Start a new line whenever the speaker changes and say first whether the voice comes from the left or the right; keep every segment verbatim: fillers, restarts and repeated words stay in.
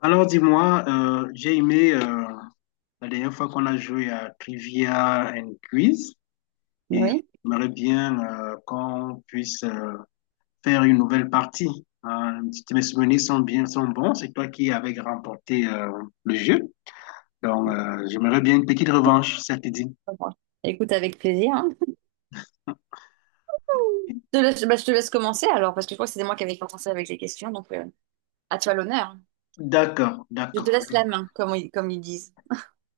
left: Alors dis-moi, euh, j'ai aimé euh, la dernière fois qu'on a joué à Trivia and Quiz et
right: Oui.
left: j'aimerais bien euh, qu'on puisse euh, faire une nouvelle partie. Hein, si mes souvenirs sont bien, sont bons, c'est toi qui avais remporté euh, le jeu. Donc euh, j'aimerais bien une petite revanche, ça te dit?
right: Bon, écoute avec plaisir, hein. Je te laisse, bah, je te laisse commencer alors, parce que je crois que c'était moi qui avais commencé avec les questions, donc euh, à toi l'honneur.
left: D'accord,
right: Je
left: d'accord.
right: te laisse la main, comme, ils- comme ils disent.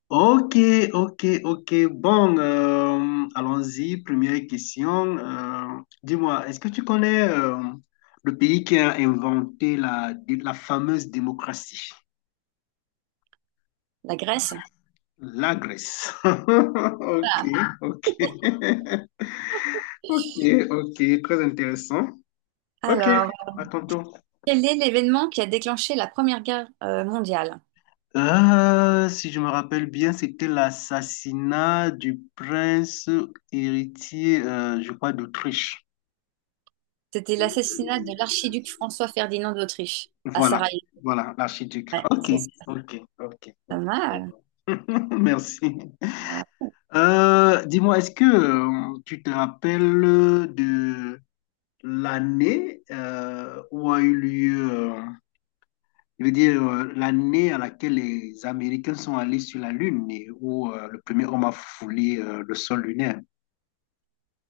left: Ok, ok, ok. Bon, euh, allons-y. Première question. Euh, dis-moi, est-ce que tu connais euh, le pays qui a inventé la, la fameuse démocratie?
right: La Grèce.
left: La Grèce. Ok,
right: Voilà.
left: ok. Ok, ok. Très intéressant. Ok,
right: Alors,
left: à ton tour.
right: quel est l'événement qui a déclenché la Première Guerre euh, mondiale?
left: Euh, si je me rappelle bien, c'était l'assassinat du prince héritier, euh, je crois, d'Autriche.
right: C'était l'assassinat de l'archiduc François-Ferdinand d'Autriche à
left: Voilà,
right: Sarajevo.
left: voilà, l'archiduc.
right: Ouais,
left: Ok,
right: c'est c'est
left: ok, ok,
right: pas
left: ok, c'est
right: mal.
left: bon. Merci. Euh, dis-moi, est-ce que euh, tu te rappelles de l'année euh, où a eu lieu, euh, je veux dire, euh, l'année à laquelle les Américains sont allés sur la Lune et où euh, le premier homme a foulé euh, le sol lunaire,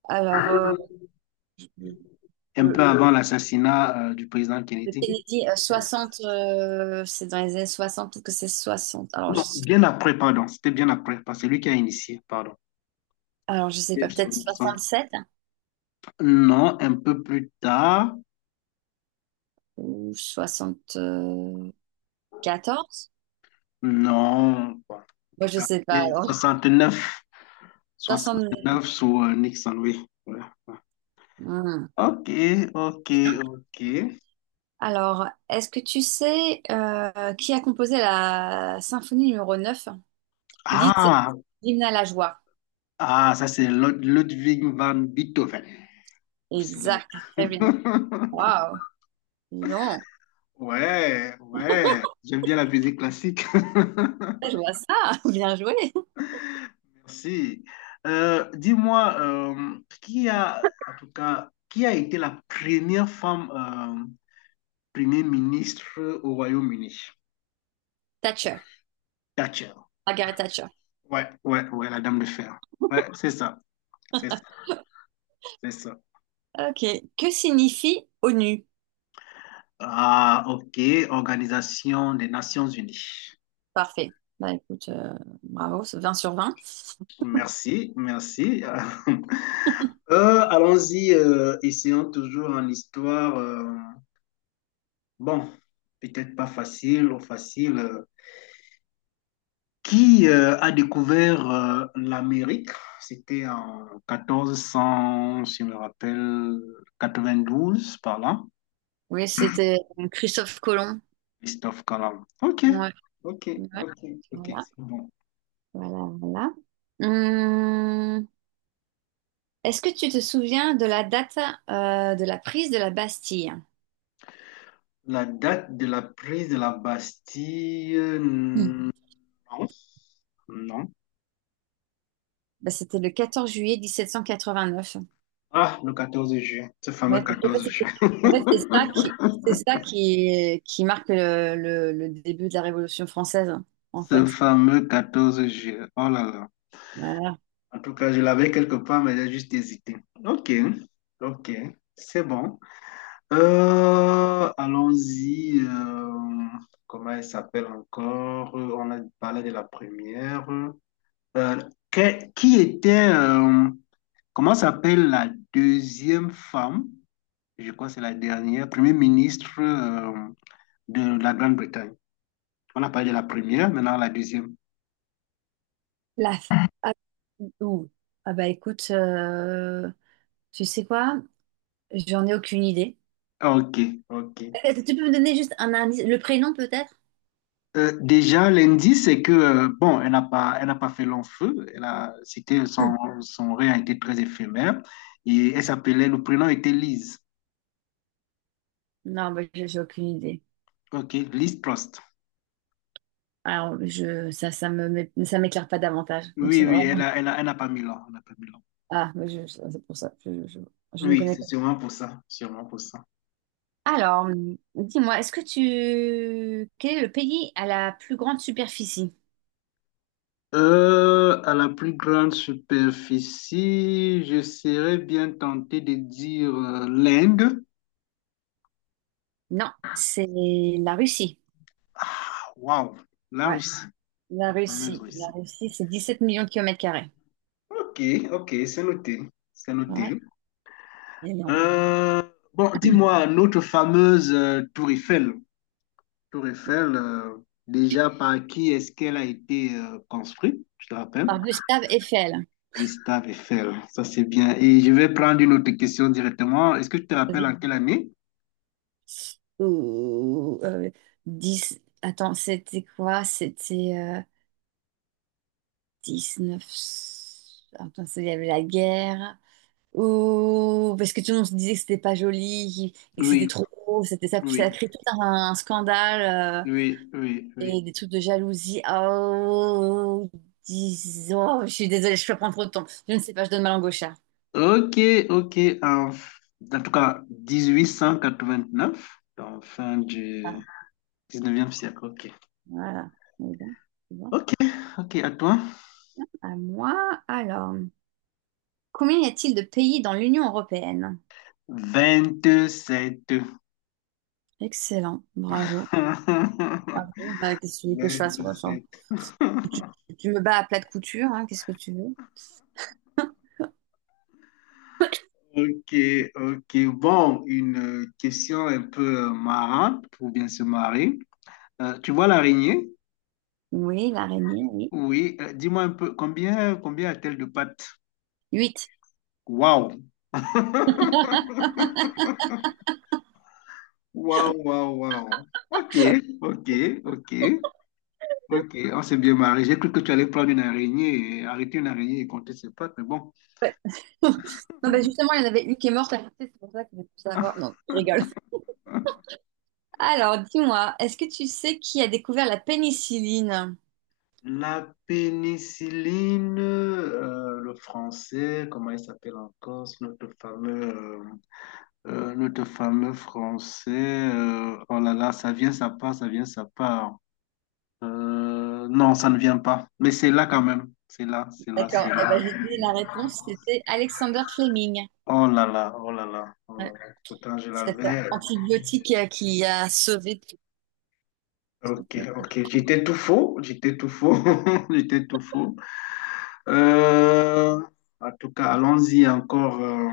right: Alors, euh,
left: un
right: le
left: peu avant Euh, l'assassinat euh, du président
right: le
left: Kennedy?
right: Kennedy, euh, soixante, euh, c'est dans les années soixante, peut-être que c'est soixante. Alors, je,
left: Non, bien après, pardon, c'était bien après, parce que c'est lui qui a initié, pardon.
right: alors, je sais pas, peut-être soixante-sept.
left: Non, un peu plus tard.
right: Ou soixante-quatorze?
left: Non, bon, en
right: Moi,
left: tout
right: je
left: cas,
right: sais pas.
left: c'est
right: Alors,
left: soixante neuf,
right: soixante...
left: sous euh, Nixon, oui. Voilà.
right: Hmm,
left: Ok, ok,
right: bien.
left: ok.
right: Alors, est-ce que tu sais euh, qui a composé la symphonie numéro neuf dite
left: Ah,
right: Hymne à la joie?
left: ah, ça c'est Lud- Ludwig van Beethoven. Le célèbre.
right: Exact, très bien. Waouh, dis donc,
left: Ouais, ouais. J'aime bien la musique classique.
right: je vois ça, bien joué.
left: Merci. Euh, dis-moi, euh, qui a, en tout cas, qui a été la première femme euh, premier ministre au Royaume-Uni.
right: Thatcher,
left: Thatcher.
right: Margaret Thatcher.
left: Ouais, ouais, ouais, la dame de fer. Ouais, c'est ça. C'est ça. C'est ça.
right: Ok, que signifie ONU?
left: Ah, ok. Organisation des Nations Unies.
right: Parfait. Bah écoute, euh, bravo, c'est vingt sur vingt.
left: Merci, merci. Euh, allons-y, euh, essayons toujours en histoire. Euh, bon, peut-être pas facile ou facile. euh. Qui euh, a découvert euh, l'Amérique? C'était en quatorze cent, si je me rappelle, quatre-vingt-douze par là.
right: Oui, c'était euh, Christophe Colomb.
left: Christophe Colomb. Ok,
right: Ouais,
left: ok,
right: ouais.
left: ok, ok,
right: Voilà.
left: c'est bon.
right: Voilà, voilà. Hum, est-ce que tu te souviens de la date euh, de la prise de la Bastille?
left: La date de la prise de la Bastille, euh,
right: Hmm.
left: non, non.
right: Bah, c'était le quatorze juillet 1789.
left: Ah, le quatorze juin, ce fameux
right: Ouais, parce qu'en fait,
left: quatorze juin.
right: c'était- en fait, c'est ça qui, c'est ça qui, qui marque le, le- le début de la Révolution française, en
left: Ce
right: fait.
left: fameux quatorze juin. Oh là là.
right: Voilà.
left: En tout cas, je l'avais quelque part, mais j'ai juste hésité. Ok, ok, c'est bon. Euh, allons-y. Euh, comment elle s'appelle encore? Euh, On a parlé de la première. Euh, que- qui était, euh, comment s'appelle la deuxième femme, je crois que c'est la dernière, Premier ministre euh, de la Grande-Bretagne. On a parlé de la première, maintenant la deuxième.
right: La f- ah, ouh. Ah bah écoute, euh, tu sais quoi? J'en ai aucune idée.
left: Ok, ok.
right: Euh, Tu peux me donner juste un indice, le prénom peut-être?
left: Euh, déjà, l'indice, c'est que, euh, bon, elle n'a pas, elle n'a pas fait long feu. Elle a, c'était, son, son règne a été très éphémère. Et elle s'appelait, le prénom était Liz.
right: Non, bah, j'ai j'ai aucune idée.
left: Ok, Liz Trust.
right: Alors, je, ça, ça me, m'é- ça m'éclaire pas davantage. Donc,
left: Oui,
right: c'est
left: oui,
right: vraiment-
left: elle a, elle a, elle n'a pas mis long. Elle n'a pas mis long.
right: Ah, mais je- je- c'est pour ça. Je, je- je ne
left: Oui,
right: connais
left: c'est
right: pas.
left: sûrement pour ça. Sûrement pour ça.
right: Alors, hum, dis-moi, est-ce que tu... Quel est le pays à la plus grande superficie?
left: Euh, à la plus grande superficie, je serais bien tenté de dire euh, l'Inde.
right: Non, c'est la Russie.
left: Ah, waouh, la
right: Ouais,
left: Russie,
right: la
left: la fameuse
right: Russie.
left: Russie.
right: La Russie, c'est dix-sept millions de kilomètres carrés.
left: Ok, ok, c'est noté, c'est
right: Ouais,
left: noté.
right: énorme.
left: Euh, bon, dis-moi, notre fameuse euh, Tour Eiffel. Tour Eiffel, euh, déjà par qui est-ce qu'elle a été euh, construite, je te rappelle?
right: Par Gustave Eiffel.
left: Gustave Eiffel, ça c'est bien. Et je vais prendre une autre question directement. Est-ce que tu te rappelles
right: Vas-y.
left: en quelle année?
right: Ou, euh, dix... Attends, c'était quoi? C'était euh, neuf. Attends, il y avait la guerre. Ou parce que tout le monde se disait que c'était pas joli et que c'était
left: Oui,
right: trop gros, c'était ça, ça a
left: oui.
right: créé tout un, un scandale euh,
left: Oui, oui, oui.
right: et des trucs de jalousie. Oh, dis- oh, je suis désolée, je peux prendre trop de temps. Je ne sais pas, je donne ma langue au chat.
left: Ok, ok. En, f- en tout cas, dix-huit cent quatre-vingt-neuf, donc fin du
right: Ah,
left: dix-neuvième siècle. Ok.
right: voilà. Mais bon, c'est bon.
left: Ok, ok, à toi.
right: À moi, alors, combien y a-t-il de pays dans l'Union européenne?
left: Vingt-sept.
right: Excellent, bravo.
left: Vingt-sept.
right: Bravo. Bah, qu'est-ce que tu veux que je fasse? Moi, enfin, Tu, tu me bats à plat de couture, hein, qu'est-ce que tu veux?
left: Ok, ok. Bon, une euh, question un peu euh, marrante pour bien se marrer. Euh, tu vois l'araignée?
right: Oui, l'araignée, oui.
left: Oui. Euh, dis-moi un peu, combien, combien a-t-elle de pattes?
right: Huit.
left: Waouh! Waouh, waouh, waouh. Ok, ok, ok, ok. On s'est bien marié. J'ai cru que tu allais prendre une araignée, et arrêter une araignée et compter ses pattes, mais bon.
right: Ouais. Non, bah justement, il y en avait une qui est morte, c'est pour ça que je veux tout savoir. Non, je rigole.
left: Hein?
right: Alors, dis-moi, est-ce que tu sais qui a découvert la pénicilline?
left: La pénicilline, euh, le français, comment il s'appelle encore, c'est notre fameux, euh, euh, notre fameux français. Euh, oh là là, ça vient, ça part, ça vient, ça part. Euh, non, ça ne vient pas. Mais c'est là quand même. C'est là, c'est là, c'est
right: D'accord, eh ben,
left: là.
right: je vais te donner la réponse, c'était Alexander Fleming.
left: Oh là là, oh là là, oh là
right: Ouais.
left: là. Pourtant, je
right: Cet
left: l'avais.
right: antibiotique euh, qui a sauvé.
left: Ok, ok. J'étais tout faux. J'étais tout faux. J'étais tout faux. Euh, En tout cas, allons-y encore. euh,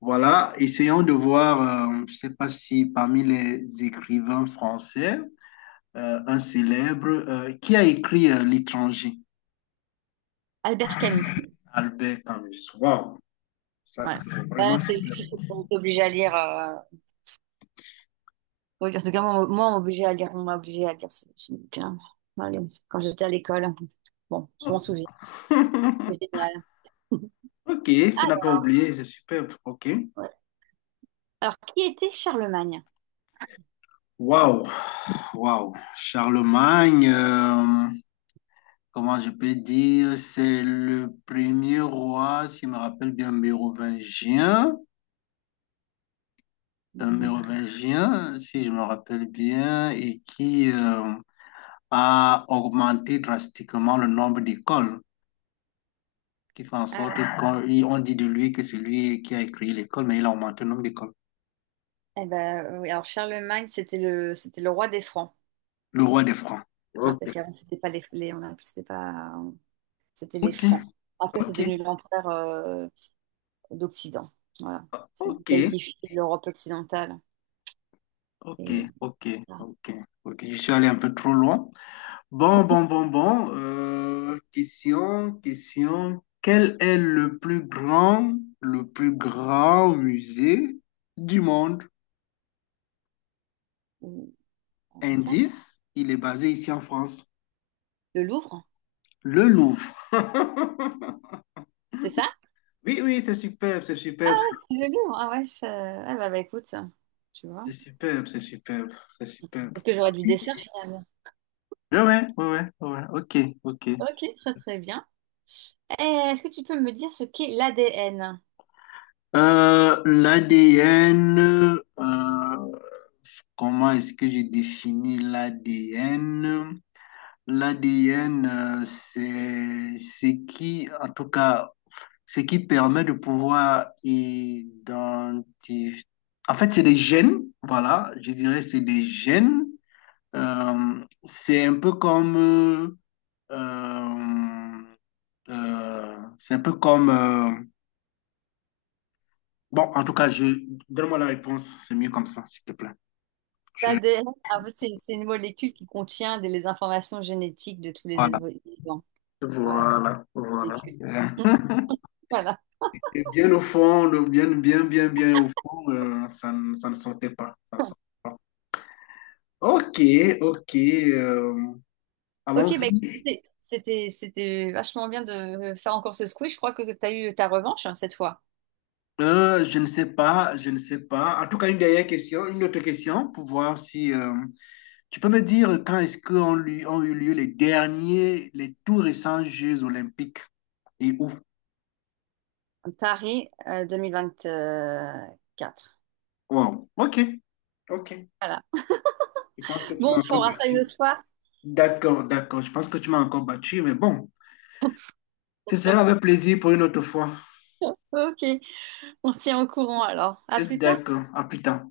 left: Voilà. Essayons de voir, euh, je ne sais pas si parmi les écrivains français, euh, un célèbre, euh, qui a écrit euh, L'étranger?
right: Albert Camus.
left: Albert Camus. Waouh, ça
right: Ouais.
left: c'est vraiment
right: Bah, c'est
left: super
right: on est obligé à lire. Euh, oui, en tout cas, moi, moi, on m'a obligé à lire, on m'a obligé à lire ce, ce bouquin. Allez, quand j'étais à l'école. Bon, je m'en souviens.
left: ça.
right: C'est génial.
left: Ok, tu n'as pas oublié, c'est superbe. Ok.
right: Alors, qui était Charlemagne?
left: Waouh, waouh. Charlemagne. Euh, comment je peux dire, c'est le premier roi, si je me rappelle bien, mérovingien, un
right: Mhm.
left: mérovingien, si je me rappelle bien, et qui euh, a augmenté drastiquement le nombre d'écoles, qui fait en
right: Ah,
left: sorte qu'on il- on dit de lui que c'est lui qui a écrit l'école, mais il a augmenté le nombre d'écoles.
right: eh ben, euh, oui, alors Charlemagne, c'était le, c'était le roi des Francs.
left: Le roi des Francs.
right: Ouais,
left: Ok,
right: parce qu'avant, c'était pas les, les- on appelait- c'était pas, c'était les
left: ok,
right: Francs. Après, c'est
left: ok,
right: devenu l'empereur euh, d'Occident. Voilà. C'est lui
left: ok,
right: qui a unifié l'Europe occidentale.
left: ok,
right: Et
left: ok,
right: ça,
left: ok, ok. Je suis allé un peu trop loin. Bon, bon, bon, bon. Euh, question, question. Quel est le plus grand, le plus grand musée du monde?
right: ou- ça,
left: Indice, il est basé ici en France,
right: le Louvre,
left: le Louvre.
right: c'est ça?
left: Oui, oui, c'est superbe, c'est
right: Ouais,
left: superbe,
right: c'est le
left: c'est
right: Louvre. Ah ouais, je- ah bah, bah, écoute, tu vois.
left: c'est superbe, c'est superbe, c'est superbe.
right: Peut-être que j'aurais du dessert finalement.
left: Ouais, ouais, ouais, ouais, ouais, ok, ok.
right: Ok, très très bien. Eh, est-ce que tu peux me dire ce qu'est l'A D N?
left: Euh, L'A D N, euh, comment est-ce que je définis l'A D N? L'A D N, euh, c'est ce qui, en tout cas, ce qui permet de pouvoir identifier. En fait, c'est des gènes, voilà, je dirais c'est des gènes. Euh, c'est un peu comme, euh, euh, euh, c'est un peu comme, euh, bon, en tout cas, je, donne-moi la réponse, c'est mieux comme ça, s'il te plaît. Je-
right: L'A D N, ah, c'est c'est une molécule qui contient des- les informations génétiques de tous les
left: voilà,
right: êtres vivants. Voilà,
left: voilà, voilà.
right: vécu.
left: C'est un.
right: Voilà.
left: Et bien au fond, le- bien, bien, bien, bien au fond, euh, ça, ne ça ne sortait pas. Ça ne sortait pas. Ok, ok. Euh,
right: Ok, bah,
left: allons-y.
right: écoutez, c'était c'était vachement bien de faire encore ce squiz. Je crois que tu as eu ta revanche, hein, cette fois.
left: Euh, je ne sais pas, je ne sais pas. En tout cas, une dernière question, une autre question pour voir si euh, tu peux me dire quand est-ce qu'on lui, ont eu lieu les derniers, les tout récents Jeux olympiques et où?
right: Paris euh, deux mille vingt-quatre.
left: Wow. Ok, ok.
right: Voilà.
left: Tu
right: Bon,
left: m'as
right: on
left: encore
right: fera ça une
left: battu.
right: autre fois.
left: D'accord, d'accord. Je pense que tu m'as encore battu, mais bon, ce sera avec plaisir pour une autre fois.
right: Ok, on se tient au courant alors. À plus tard.
left: D'accord, à plus tard.